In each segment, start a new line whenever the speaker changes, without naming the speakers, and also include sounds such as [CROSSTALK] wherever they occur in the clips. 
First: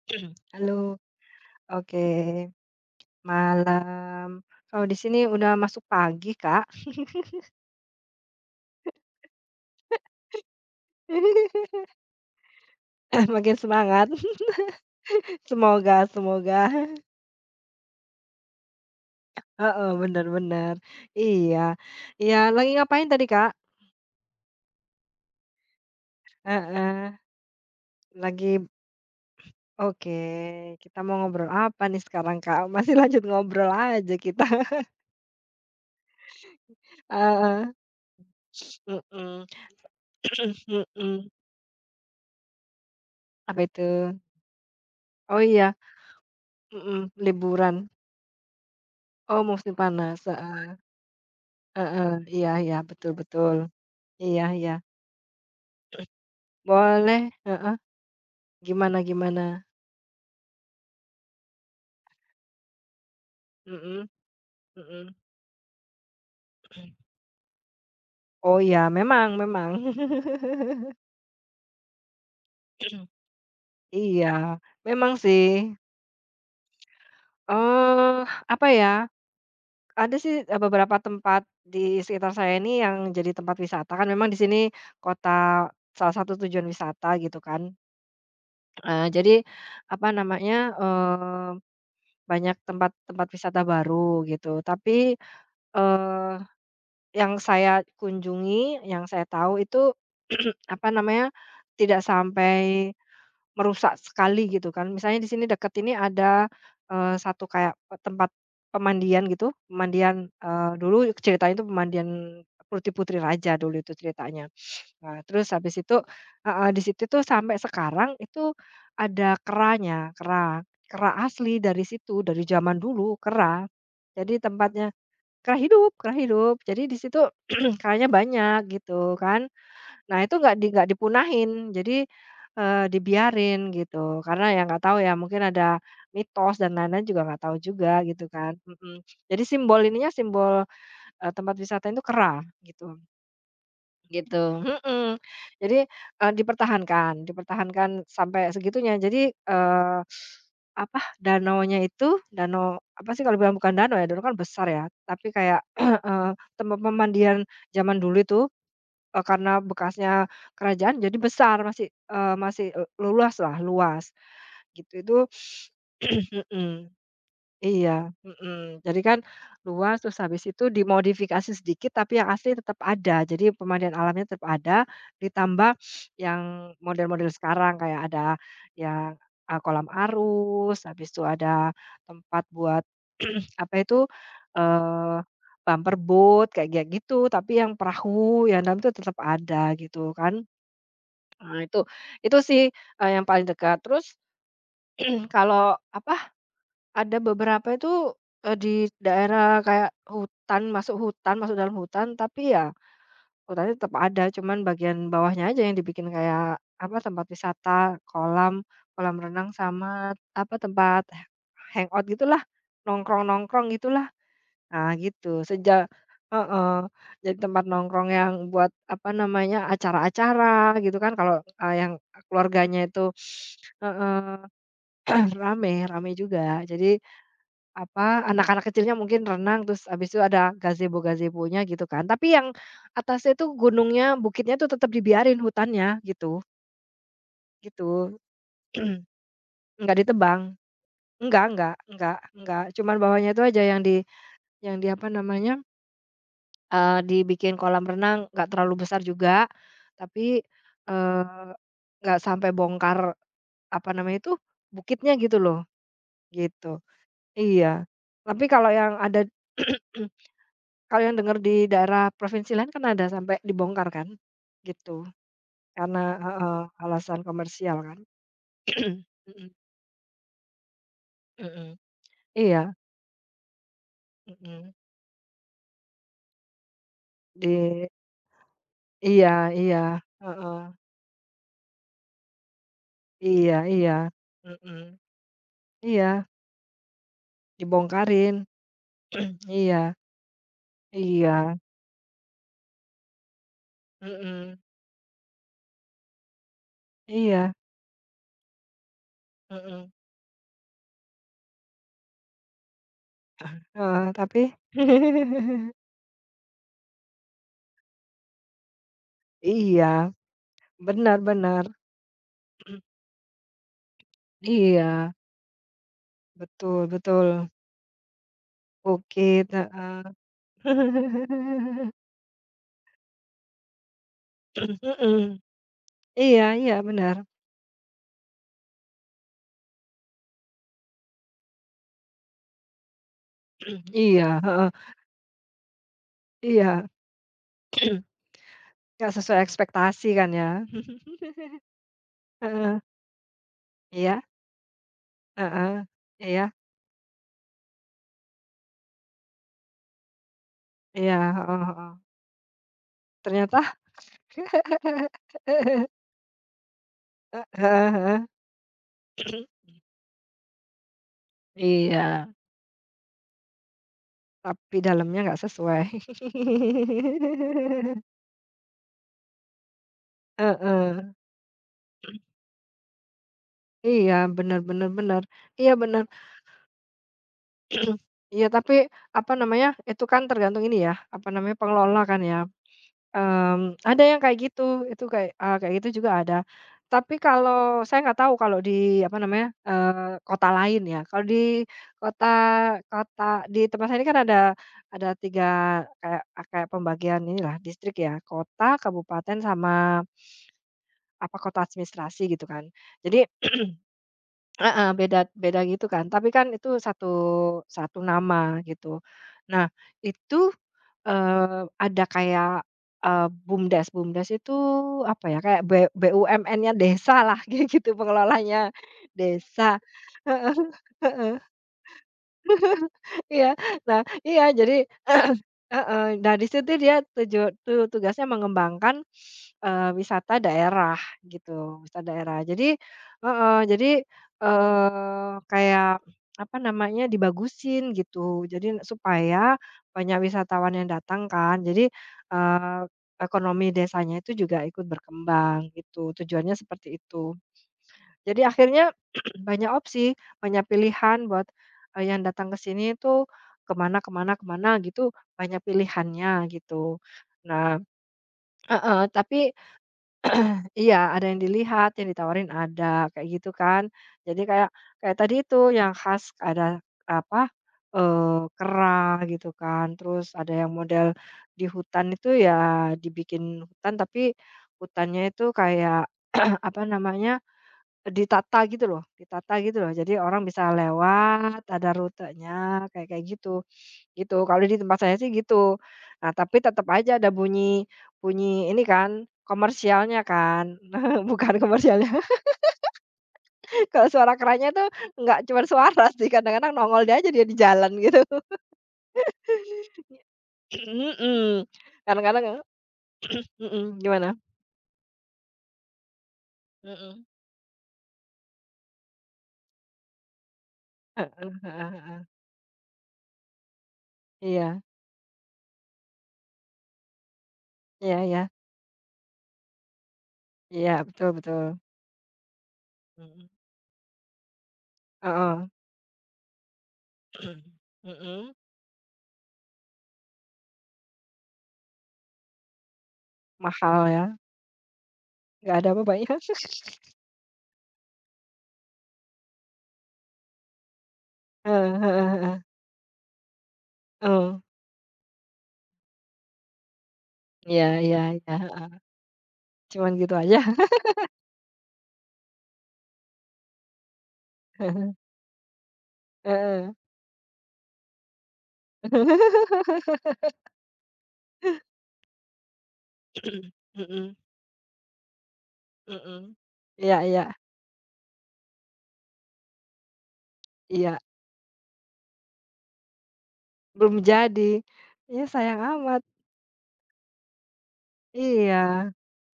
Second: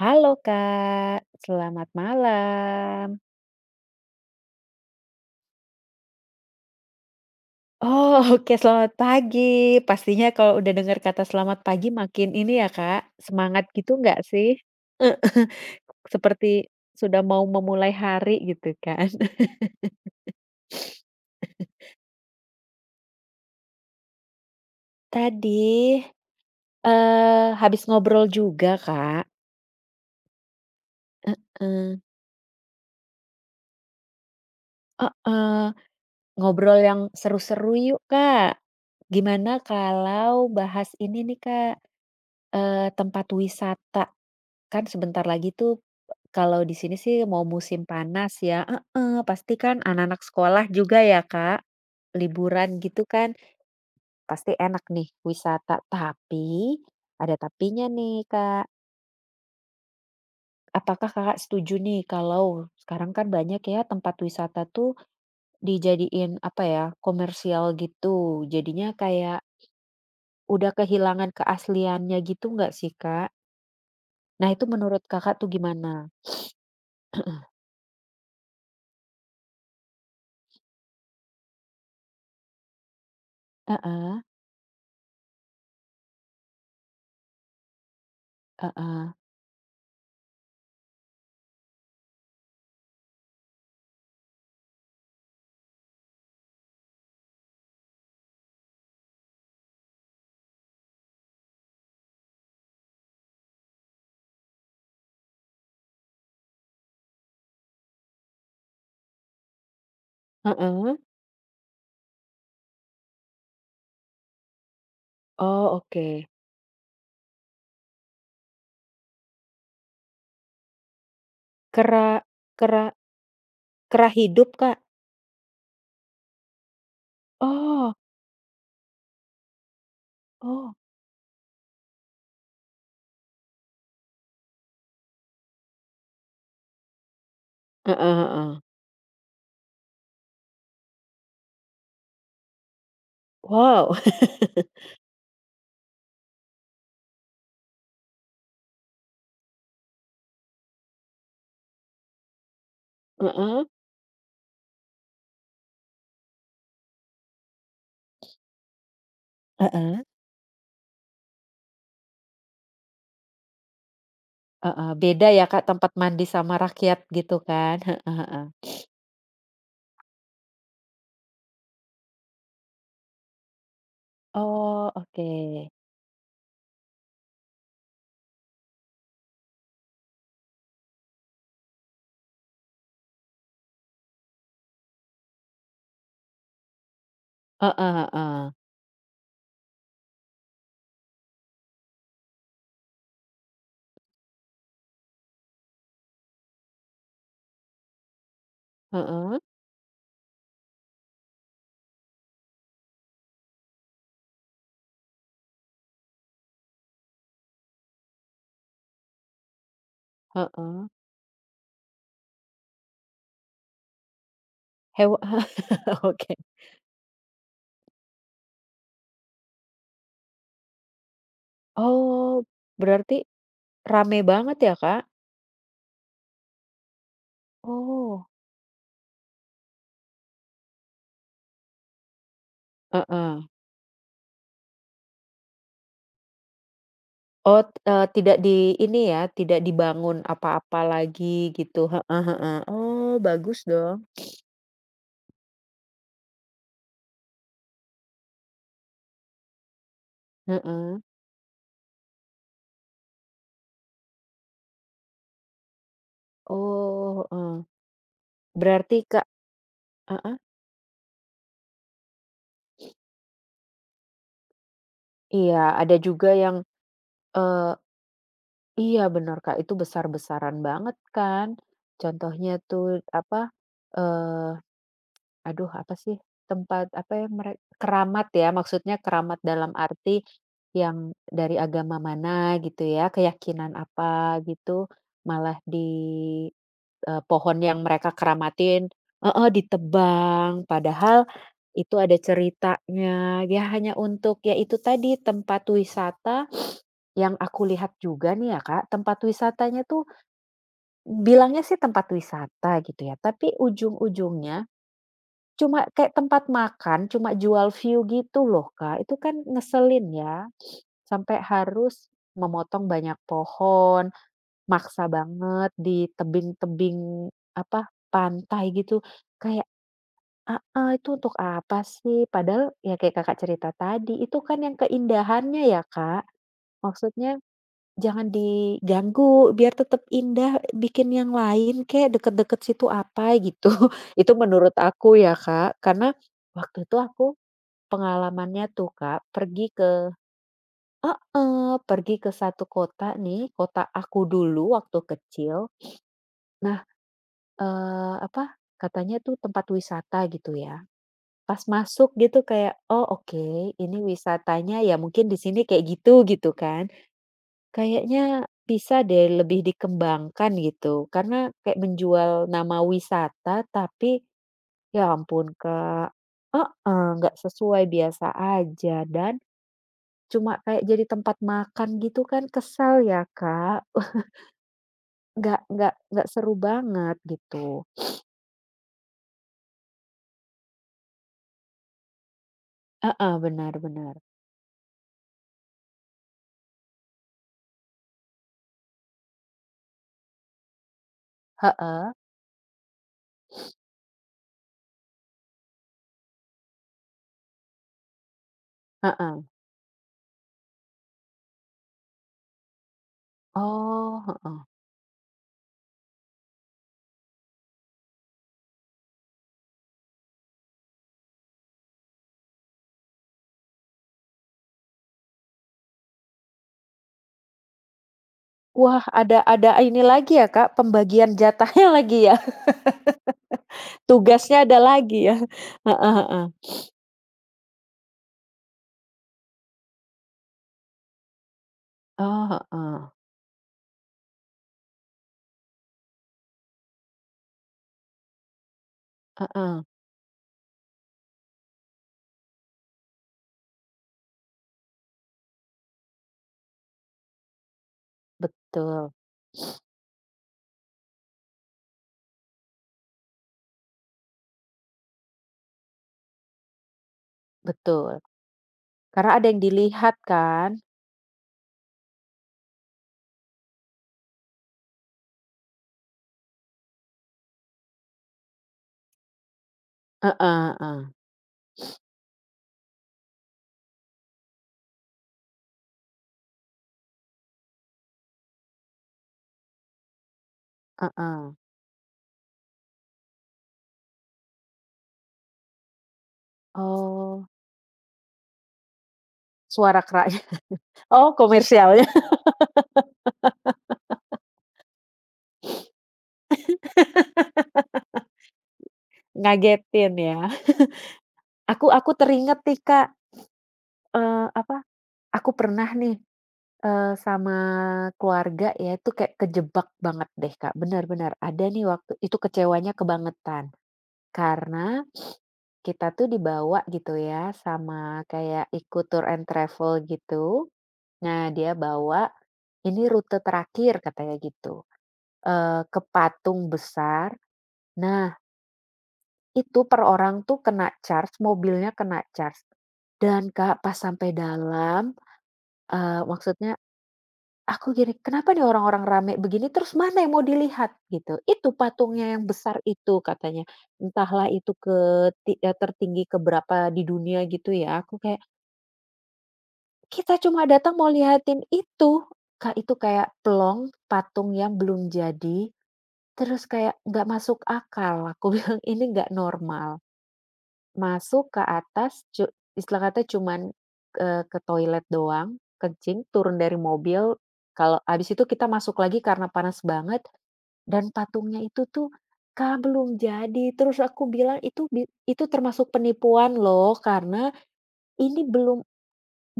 Halo
[CLEARS THROAT] Halo,
Kak, selamat
oke,
malam.
malam. Kalau di sini udah masuk pagi, Kak.
Oh, [LAUGHS] oke, selamat pagi. Pastinya kalau udah dengar kata selamat
[LAUGHS]
pagi makin ini ya Kak,
Makin
semangat gitu
semangat.
nggak sih?
[LAUGHS]
[LAUGHS]
Semoga
Seperti
semoga. [LAUGHS]
sudah mau memulai hari gitu kan. [LAUGHS]
Heeh, benar-benar, iya. Iya, lagi ngapain tadi, Kak?
Tadi,
Heeh,
habis ngobrol
lagi
juga Kak.
oke, kita mau ngobrol apa
eee
nih sekarang, Kak? Masih lanjut ngobrol aja kita. [LAUGHS]
heeh, ngobrol yang
Heeh,
seru-seru yuk Kak.
mhm,
Gimana kalau bahas ini
mhm. [CLEARS THROAT]
nih Kak, tempat
Apa itu?
wisata? Kan sebentar
Oh
lagi
iya,
tuh, kalau di sini
mhm,
sih mau
liburan.
musim panas ya heeh,
Oh,
pasti
musim
kan
panas,
anak-anak sekolah juga ya, Kak,
heeh, iya iya,
liburan gitu
betul
kan,
betul. Iya
pasti
iya,
enak nih wisata. Tapi,
boleh
ada
heeh,
tapinya nih, Kak.
gimana gimana?
Apakah Kakak setuju nih kalau sekarang kan banyak ya
Mhm
tempat wisata tuh
mhm.
dijadiin, apa ya, komersial gitu.
Oh iya,
Jadinya
memang
kayak
memang. [LAUGHS]
udah kehilangan keasliannya gitu nggak sih,
[CLEARS THROAT]
Kak? Nah,
Iya,
itu menurut
memang
Kakak tuh
sih,
gimana?
eee, apa ya, ada sih, beberapa tempat di sekitar saya ini yang jadi tempat wisata kan
Heeh,
memang di sini kota salah satu tujuan wisata gitu kan.
heeh,
Jadi apa namanya, eee, banyak tempat-tempat wisata baru gitu tapi, eee yang saya kunjungi, yang saya tahu itu, [CLEARS THROAT] apa namanya, tidak sampai merusak sekali gitu kan. Misalnya di sini dekat ini ada, satu kayak tempat pemandian gitu, pemandian,
heeh.
dulu ceritanya itu pemandian putri-putri raja dulu itu ceritanya. Nah, terus habis
Oh,
itu
oke.
heeh, di situ tuh sampai sekarang itu ada keranya, kera kera asli dari
Kera,
situ, dari zaman
kera,
dulu kera.
kera
Jadi
hidup, Kak.
tempatnya kerah hidup kerah hidup. Jadi di situ [CLEARS THROAT]
Oh,
kerahnya banyak gitu kan. Nah itu
oh.
nggak dipunahin. Jadi, dibiarin gitu. Karena ya nggak tahu ya mungkin ada mitos dan lain-lain juga nggak tahu juga
Heeh,
gitu
heeh.
kan, mhm. Jadi simbol ininya, simbol, tempat wisata itu kerah gitu.
Wow.
Gitu, mhm. Jadi, dipertahankan dipertahankan sampai segitunya. Jadi, apa, danaunya itu, danau apa sih
[LAUGHS]
kalau bilang
Heeh.
bukan danau ya, danau kan besar ya, tapi kayak, [CLEARS THROAT] eee, tempat pemandian zaman dulu itu, karena
Heeh,
bekasnya kerajaan jadi besar, masih, luas lah luas
heeh.
gitu. Itu
Beda ya, Kak, tempat mandi sama
[CLEARS THROAT]
rakyat gitu kan.
iya,
Heeh, heeh.
mhm. Jadi kan luas, terus habis itu dimodifikasi sedikit, tapi yang asli tetap ada. Jadi pemandian alamnya tetap ada,
Oh, oke.
ditambah yang model-model sekarang kayak ada yang, kolam arus, habis itu ada tempat buat [CLEARS THROAT] apa itu, eee, bumper boat kayak kayak gitu, tapi yang
Heeh,
perahu
heeh.
yang dalam itu tetap ada gitu kan. Nah itu sih, yang paling dekat. Terus [CLEARS THROAT] kalau apa ada beberapa itu, di
Heeh.
daerah kayak hutan, masuk dalam hutan, tapi ya hutannya tetap ada, cuman bagian bawahnya aja yang dibikin kayak, apa, tempat wisata, kolam kolam renang sama, apa,
Heeh.
tempat hangout gitulah, nongkrong-nongkrong gitulah. Nah,
Hewa,
gitu, sejak
[LAUGHS] oke.
heeh, jadi tempat nongkrong yang buat, apa namanya, acara-acara gitu kan, kalau, yang
Oh,
keluarganya itu
berarti rame
heeh,
banget ya, Kak?
[CLEARS THROAT] rame rame juga. Jadi
Oh.
apa, anak-anak kecilnya mungkin renang, terus abis itu ada gazebo-gazebonya gitu kan. Tapi yang atasnya
Heeh.
itu gunungnya, bukitnya itu tetap dibiarin hutannya gitu,
Oh,
gitu.
tidak di
[CLEARS THROAT]
ini ya, tidak
nggak
dibangun
ditebang.
apa-apa lagi gitu. Heeh, heeh.
Enggak, cuman
Oh,
bawahnya itu aja
bagus
yang
dong.
di apa namanya, dibikin kolam renang, nggak terlalu besar juga, tapi,
Heeh.
eee, enggak sampai bongkar, apa namanya itu, bukitnya gitu loh, gitu.
Oh, heeh.
Iya. Tapi kalau yang
Berarti
ada
Kak,
[CLEARS THROAT]
heeh,
kalau yang denger di daerah provinsi lain kan ada sampai dibongkar kan, gitu.
iya ada
Karena
juga yang,
heeh, alasan
eee,
komersial kan.
iya
[CLEARS THROAT]
bener
Mhm
Kak itu besar-besaran banget kan.
mhm.
Contohnya
Iya,
tuh apa, eee,
mhm.
aduh apa sih tempat apa ya
Di
keramat ya maksudnya
iya
keramat dalam
iya,
arti
heeh.
yang dari agama mana gitu ya,
Iya
keyakinan apa
iya,
gitu,
mhm.
malah di
Iya,
pohon yang mereka
dibongkarin.
keramatin, heeh,
[CLEARS THROAT] Iya
ditebang padahal.
iya,
Itu ada ceritanya, ya hanya untuk ya
mhm.
itu tadi, tempat wisata yang
Iya,
aku lihat juga nih ya, Kak. Tempat wisatanya
mhm.
tuh bilangnya sih tempat wisata gitu ya, tapi
Heeh, tapi
ujung-ujungnya
[LAUGHS]
cuma kayak tempat makan, cuma jual view gitu loh, Kak. Itu kan ngeselin
iya,
ya,
benar
sampai
benar.
harus
[CLEARS THROAT]
memotong banyak pohon,
Iya,
maksa banget di
betul
tebing-tebing,
betul.
apa, pantai gitu.
Bukit,
Kayak,
heeh. [LAUGHS]
heeh, itu untuk apa
Mhm
sih? Padahal ya kayak Kakak cerita tadi, itu kan yang
mhm.
keindahannya ya, Kak.
Iya iya, benar.
Maksudnya jangan diganggu, biar tetap indah, bikin yang lain kayak deket-deket situ apa gitu.
[CLEARS THROAT]
[LAUGHS] Itu
Iya, heeh,
menurut aku ya, Kak. Karena waktu
iya,
itu aku pengalamannya tuh,
nggak
Kak,
sesuai
pergi ke
ekspektasi kan ya.
heeh, pergi ke satu
Heeh,
kota nih, kota
iya,
aku dulu waktu kecil.
heeh, iya
Nah, apa, katanya tuh tempat wisata gitu ya.
iya,
Pas
heeh heeh.
masuk gitu kayak, "Oh,
Ternyata
oke, ini wisatanya ya mungkin di sini kayak
[LAUGHS]
gitu," gitu kan.
heeh heeh.
Kayaknya bisa deh lebih
[CLEARS THROAT]
dikembangkan gitu, karena kayak
Iya,
menjual nama wisata tapi
tapi
ya
dalamnya nggak
ampun
sesuai.
Kak, heeh, nggak sesuai,
[LAUGHS]
biasa aja dan cuma kayak jadi
Heeh,
tempat makan gitu kan, kesal ya Kak.
iya,
[LAUGHS]
benar-benar benar. Benar.
nggak
Iya,
nggak
benar.
nggak seru banget gitu.
[CLEARS THROAT] Iya, tapi apa namanya, itu kan tergantung ini ya, apa namanya, pengelola kan ya.
Heeh, benar
Mmm, ada
benar.
yang kayak gitu, itu kayak kayak gitu juga ada. Tapi kalau saya nggak tahu kalau di apa namanya, kota lain ya. Kalau di
Heeh,
kota kota di tempat saya ini kan ada 3 kayak ah, kayak pembagian inilah distrik ya, kota, kabupaten,
heeh.
sama apa kota administrasi gitu kan. Jadi [CLEARS THROAT]
Oh, heeh.
heeh, beda beda gitu kan, tapi kan itu satu satu nama gitu. Nah, itu, ada kayak, BUMDes, BUMDes itu apa ya, kayak BUMN-nya desa lah, [LAUGHS] kayak gitu pengelolanya
Wah,
desa.
ada ini lagi ya,
Heeh
Kak, pembagian
heeh.
jatahnya [LAUGHS] lagi ya?
Iya. Nah, iya
Tugasnya
jadi
ada lagi ya?
[CLEARS THROAT] heeh,
Heeh,
nah
heeh.
di situ dia tuju tu tugasnya mengembangkan, wisata daerah gitu, wisata daerah.
Oh,
Jadi
heeh.
heeh, jadi, kayak apa namanya, dibagusin gitu. Jadi supaya
Heeh.
banyak wisatawan yang datang kan. Jadi, eee, ekonomi desanya itu juga ikut berkembang gitu, tujuannya seperti itu. Jadi akhirnya
Betul
[CLEARS THROAT] banyak opsi, banyak pilihan buat, yang datang ke sini itu kemana-kemana-kemana gitu, banyak pilihannya gitu. Nah
betul.
heeh,
Karena ada
tapi
yang dilihat kan?
iya ada yang dilihat, yang ditawarin ada, kayak gitu kan. Jadi kayak kayak tadi itu yang khas ada apa, kera gitu kan, terus
Heeh,
ada yang
heeh.
model di hutan itu ya dibikin hutan, tapi hutannya itu kayak [CLEARS THROAT] apa namanya ditata gitu loh ditata gitu loh. Jadi orang bisa
Heeh.
lewat, ada rutenya, kayak kayak gitu, gitu. Kalau di tempat saya sih gitu. Nah, tapi tetap aja ada
Oh,
bunyi bunyi ini kan,
suara
komersialnya
keraknya.
kan. [LAUGHS]
Oh,
Bukan
komersialnya.
komersialnya, [LAUGHS] kalau suara keranya tuh nggak cuma suara sih, kadang-kadang nongol dia aja dia di jalan gitu.
Ngagetin ya.
[CLEARS THROAT] Mhm.
Aku
Kadang-kadang
teringat nih, Kak,
mhm, gimana?
apa, aku pernah nih,
Mhm.
sama keluarga ya, itu kayak kejebak banget deh, Kak. Benar
Heeh
benar,
heeh
ada nih waktu
heeh.
itu kecewanya kebangetan.
Iya.
Karena kita tuh dibawa gitu ya
Iya
sama
iya.
kayak ikut tour and travel gitu.
Iya, betul
Nah,
betul.
dia bawa, "Ini rute
Mhm.
terakhir," katanya gitu,
Heeh.
ke patung besar.
[CLEARS THROAT]
Nah,
Mhm.
itu per orang tuh kena charge, mobilnya kena charge. Dan Kak, pas
Mahal
sampai
ya.
dalam,
Nggak ada apa-apa
maksudnya
[LAUGHS]
aku gini, "Kenapa nih orang-orang rame begini, terus mana yang mau dilihat?" Gitu. "Itu
heeh heeh
patungnya yang
heeh.
besar itu," katanya. Entahlah
Oh,
itu tertinggi keberapa di dunia gitu
iya
ya. Aku
iya
kayak,
iya, heeh. Cuman
kita
gitu aja.
cuma datang mau lihatin itu, Kak, itu kayak pelong, patung yang belum
[LAUGHS]
jadi, terus
Heeh.
kayak nggak masuk akal, aku [LAUGHS] bilang, "Ini nggak normal."
[LAUGHS]
Masuk ke atas istilah kata cuman,
Mhm
ke toilet doang, kencing,
mhm.
turun dari
Iya
mobil,
iya
kalau habis itu kita masuk lagi karena panas banget dan
iya.
patungnya itu tuh, Kak, belum jadi. Terus
Belum
aku bilang,
jadi.
"Itu
Ya sayang
termasuk
amat.
penipuan loh, karena ini belum."
Iya,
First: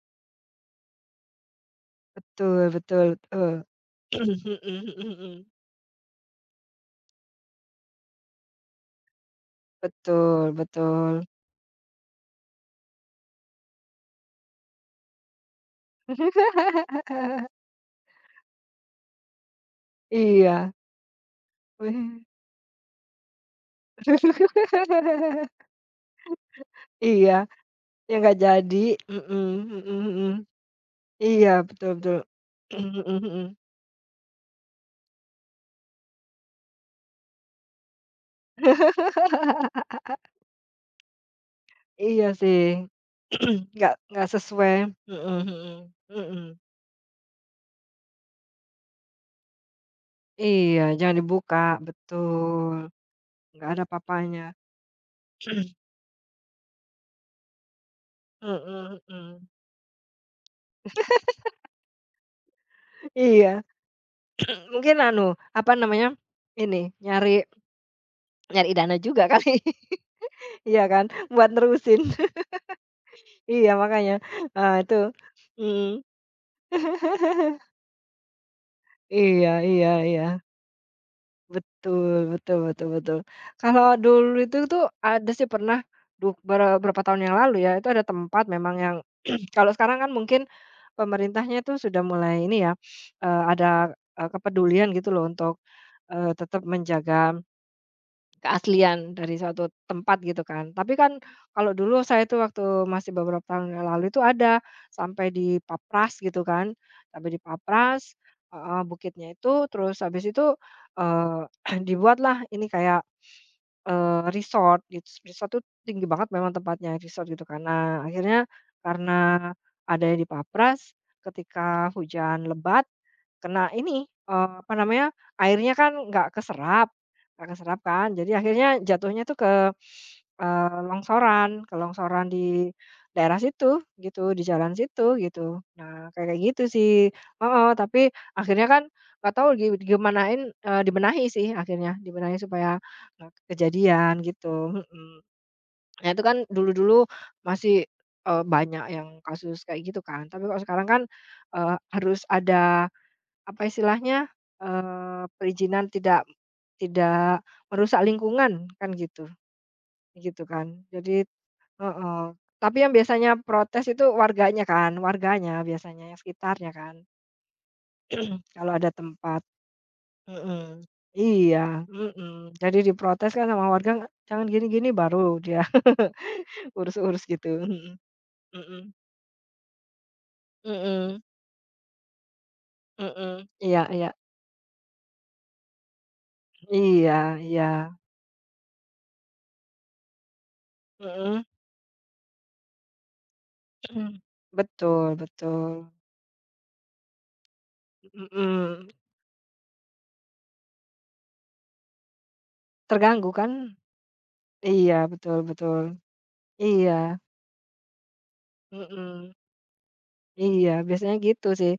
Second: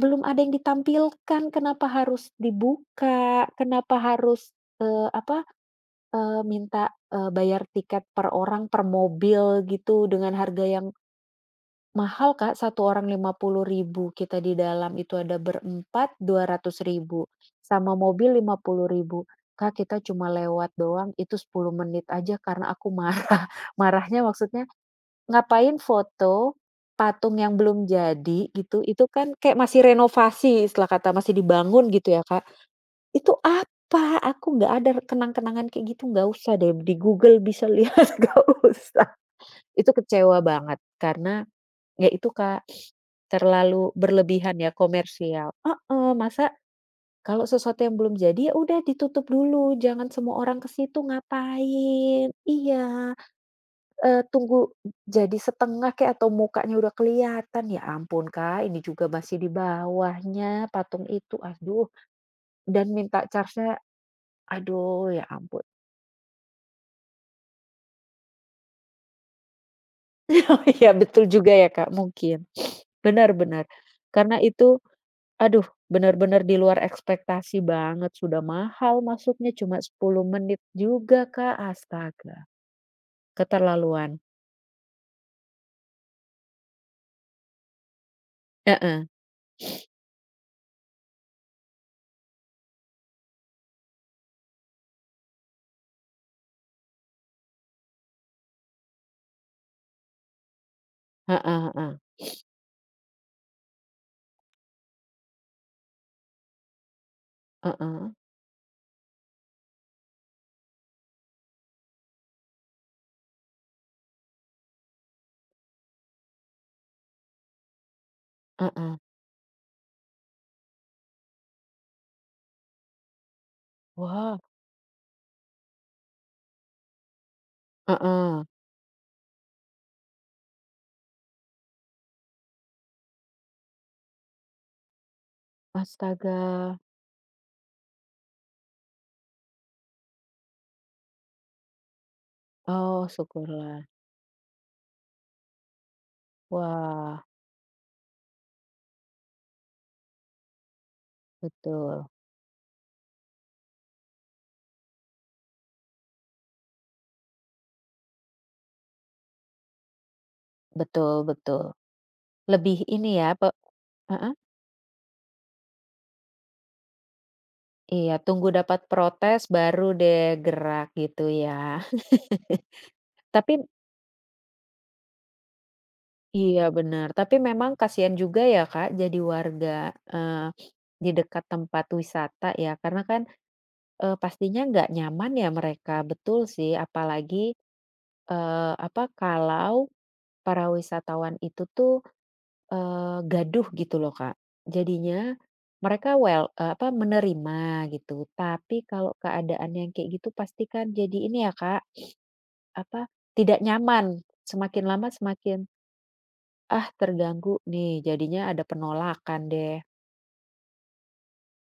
Belum ada yang ditampilkan, kenapa harus
betul betul
dibuka,
betul.
kenapa harus,
[CLEARS THROAT] Mhm mhm mhm.
apa, minta, bayar tiket per orang, per mobil gitu dengan
Betul
harga yang
betul.
mahal, Kak, satu orang 50.000, kita di dalam itu ada berempat, 200.000,
[LAUGHS]
sama mobil 50.000, Kak, kita cuma
Iya.
lewat doang itu 10 menit
Wih.
aja karena aku marah. [LAUGHS] Marahnya maksudnya,
[LAUGHS]
ngapain foto
Iya,
patung yang belum
ya nggak
jadi
jadi.
gitu, itu kan
Mhm
kayak masih
mhm mhm.
renovasi istilah kata, masih
Iya, betul
dibangun gitu
betul.
ya, Kak.
[CLEARS THROAT] Mhm
Itu
mhm.
apa? Aku nggak ada kenang-kenangan kayak gitu, nggak usah deh, di Google bisa lihat, [LAUGHS] nggak usah. Itu kecewa banget karena ya
Iya
itu,
sih.
Kak,
[CLEARS THROAT]
terlalu
Nggak
berlebihan ya,
sesuai. Mhm
komersial,
mhm.
heeh,
Mhm.
masa kalau sesuatu yang belum jadi, ya udah ditutup dulu, jangan semua orang ke
Iya,
situ,
jangan dibuka,
ngapain?
betul.
Iya.
Nggak ada papanya.
Tunggu jadi setengah
[CLEARS THROAT]
kek atau mukanya udah kelihatan, ya ampun Kak, ini
Mhm
juga masih di
mhm.
bawahnya patung itu, aduh, dan minta
Iya.
charge-nya,
[CLEARS THROAT] Mungkin
aduh ya
anu,
ampun.
apa namanya, ini, nyari nyari dana juga kali. [LAUGHS]
[LAUGHS]
Iya
Ya,
kan?
betul juga
Buat
ya Kak,
nerusin. [LAUGHS]
mungkin. Benar benar,
Iya, makanya.
karena itu,
Itu.
aduh,
Mhm.
benar-benar di luar ekspektasi banget, sudah mahal masuknya
Iya
cuma
iya
10
iya.
menit juga Kak,
Betul
astaga,
betul betul betul. Kalau
keterlaluan.
dulu itu tuh ada sih pernah ber berapa tahun yang lalu ya, itu ada tempat memang yang
Heeh,
[CLEARS THROAT] kalau sekarang kan mungkin pemerintahnya tuh sudah mulai ini ya, ada, kepedulian gitu loh untuk, tetap menjaga keaslian dari suatu tempat gitu kan. Tapi kan
heeh
kalau
heeh,
dulu saya itu waktu masih beberapa tahun yang lalu itu ada sampai di papras gitu kan, sampai di
heeh,
papras, heeh, bukitnya itu terus habis itu, eee, [CLEARS THROAT] dibuatlah ini kayak, resort gitu, resort tuh tinggi banget memang tempatnya, resort gitu kan. Nah akhirnya
heeh.
karena adanya di papras, ketika hujan lebat kena ini,
Wah,
apa namanya, airnya kan nggak keserap kan, jadi
heeh,
akhirnya jatuhnya tuh ke, longsoran ke longsoran di daerah situ gitu, di jalan situ gitu. Nah, kayak
astaga.
kayak gitu sih heeh, tapi akhirnya kan nggak tahu gimanain, dibenahi sih akhirnya, dibenahi supaya
Oh,
nggak
syukurlah.
kejadian gitu, mhm. Nah, itu kan dulu-dulu
Wah,
masih, banyak yang kasus kayak gitu kan, tapi kalau sekarang kan,
betul.
harus ada apa istilahnya, perizinan tidak tidak merusak lingkungan, kan gitu gitu kan. Jadi
Betul betul.
heeh, tapi
Lebih
yang
ini
biasanya
ya,
protes itu
heeh,
warganya kan, warganya biasanya, yang sekitarnya kan,
iya,
[CLEARS THROAT]
tunggu
kalau
dapat
ada
protes
tempat.
baru deh
Mhm.
gerak gitu
Iya,
ya. [LAUGHS]
mhm. Jadi diprotes kan
Tapi
sama warga, "Jangan gini-gini," baru dia [LAUGHS]
iya benar.
urus-urus
Tapi
gitu.
memang
Mhm
kasihan juga ya,
mhm
Kak, jadi warga, eee, di
mhm
dekat tempat wisata ya, karena kan,
mhm. Iya iya.
pastinya nggak nyaman ya mereka, betul sih.
Iya
Apalagi,
iya.
apa, kalau para
Mhm
wisatawan
mhm.
itu tuh gaduh gitu loh,
[CLEARS THROAT]
Kak.
Betul
Jadinya
betul.
mereka well, apa, menerima gitu, tapi
Mhm.
kalau keadaan yang kayak gitu pasti kan jadi ini ya, Kak, apa,
Terganggu kan?
tidak nyaman. Semakin
Iya,
lama
betul
semakin,
betul.
"Ah,
Iya,
terganggu nih." Jadinya ada
mhm,
penolakan deh.
iya, biasanya gitu sih.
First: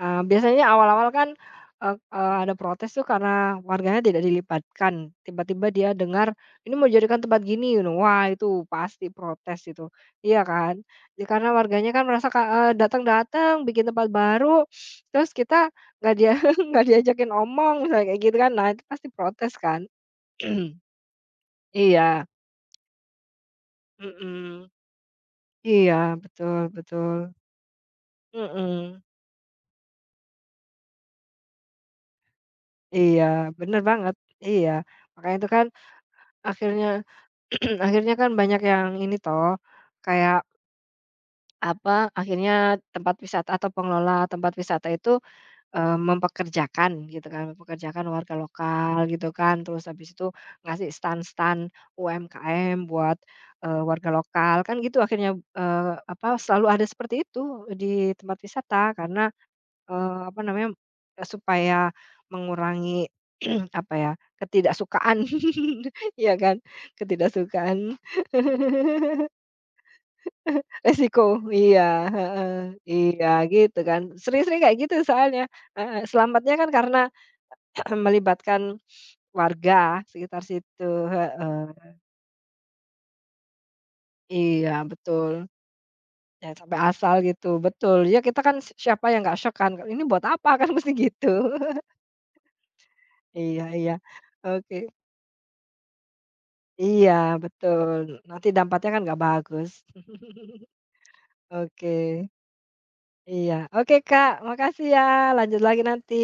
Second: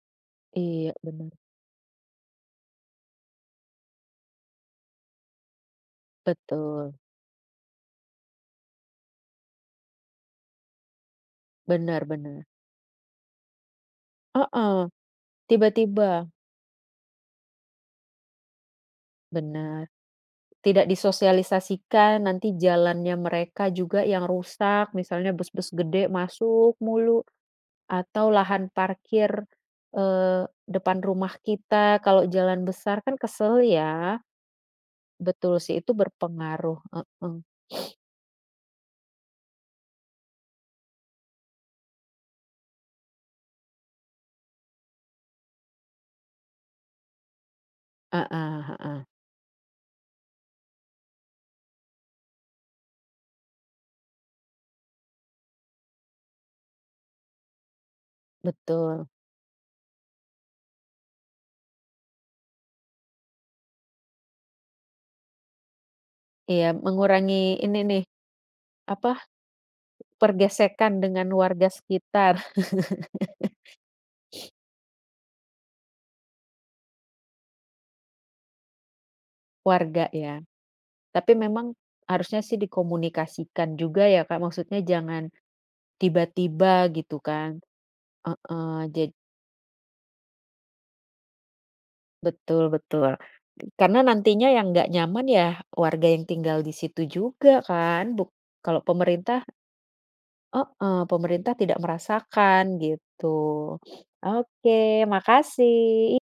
Biasanya
Iya,
awal-awal kan,
benar.
eee eee, ada protes tuh karena warganya tidak dilibatkan, tiba-tiba dia dengar, "Ini mau
Betul.
dijadikan tempat gini," gitu. Wah, itu pasti protes itu, iya kan? Ya karena warganya kan
Benar-benar,
merasa
bener.
datang-datang bikin tempat baru,
Heeh,
terus kita
tiba-tiba
nggak dia [LAUGHS] nggak diajakin ngomong, misalnya kayak gitu kan. Nah, itu pasti protes kan?
benar,
[CLEARS THROAT]
tidak
Iya,
disosialisasikan, nanti jalannya mereka juga yang
mhm.
rusak, misalnya bus-bus
Iya,
gede
betul
masuk
betul.
mulu. Atau lahan
Mhm.
parkir, depan rumah kita kalau jalan besar kan
Iya,
kesel
bener banget,
ya.
iya. Makanya itu
Betul
kan
sih itu berpengaruh,
akhirnya
heeh.
[CLEARS THROAT] akhirnya kan banyak yang ini toh, kayak, apa, akhirnya tempat wisata atau pengelola tempat wisata itu, mempekerjakan gitu kan, mempekerjakan warga
Heeh heeh,
lokal gitu kan, terus habis itu ngasih stan-stan UMKM buat, warga lokal, kan gitu akhirnya, apa, selalu ada seperti itu di tempat wisata
betul.
karena apa namanya, supaya mengurangi [CLEARS THROAT] apa ya, ketidaksukaan [LAUGHS] iya kan,
Iya, mengurangi ini
ketidaksukaan
nih,
[LAUGHS]
apa, pergesekan
resiko
dengan warga
iya,
sekitar,
heeh,
[LAUGHS]
iya gitu kan, sering-sering kayak gitu soalnya, heeh, selamatnya kan karena [CLEARS THROAT] melibatkan warga
warga ya.
sekitar situ,
Tapi memang
heeh,
harusnya sih dikomunikasikan juga ya Kak,
iya
maksudnya jangan
betul, jangan sampai
tiba-tiba
asal
gitu
gitu,
kan.
betul, ya kita kan
Heeh,
siapa yang nggak shock kan, ini buat apa kan [LAUGHS] mesti gitu, [LAUGHS]
betul betul.
iya iya,
Karena nantinya yang
oke.
nggak nyaman ya warga yang tinggal di situ
Iya,
juga
betul.
kan,
Nanti
kalau
dampaknya kan nggak
pemerintah,
bagus. [LAUGHS]
heeh, pemerintah tidak
Oke.
merasakan gitu.
Iya. Oke, Kak, makasih ya,
Oke,
lanjut lagi nanti.
makasih.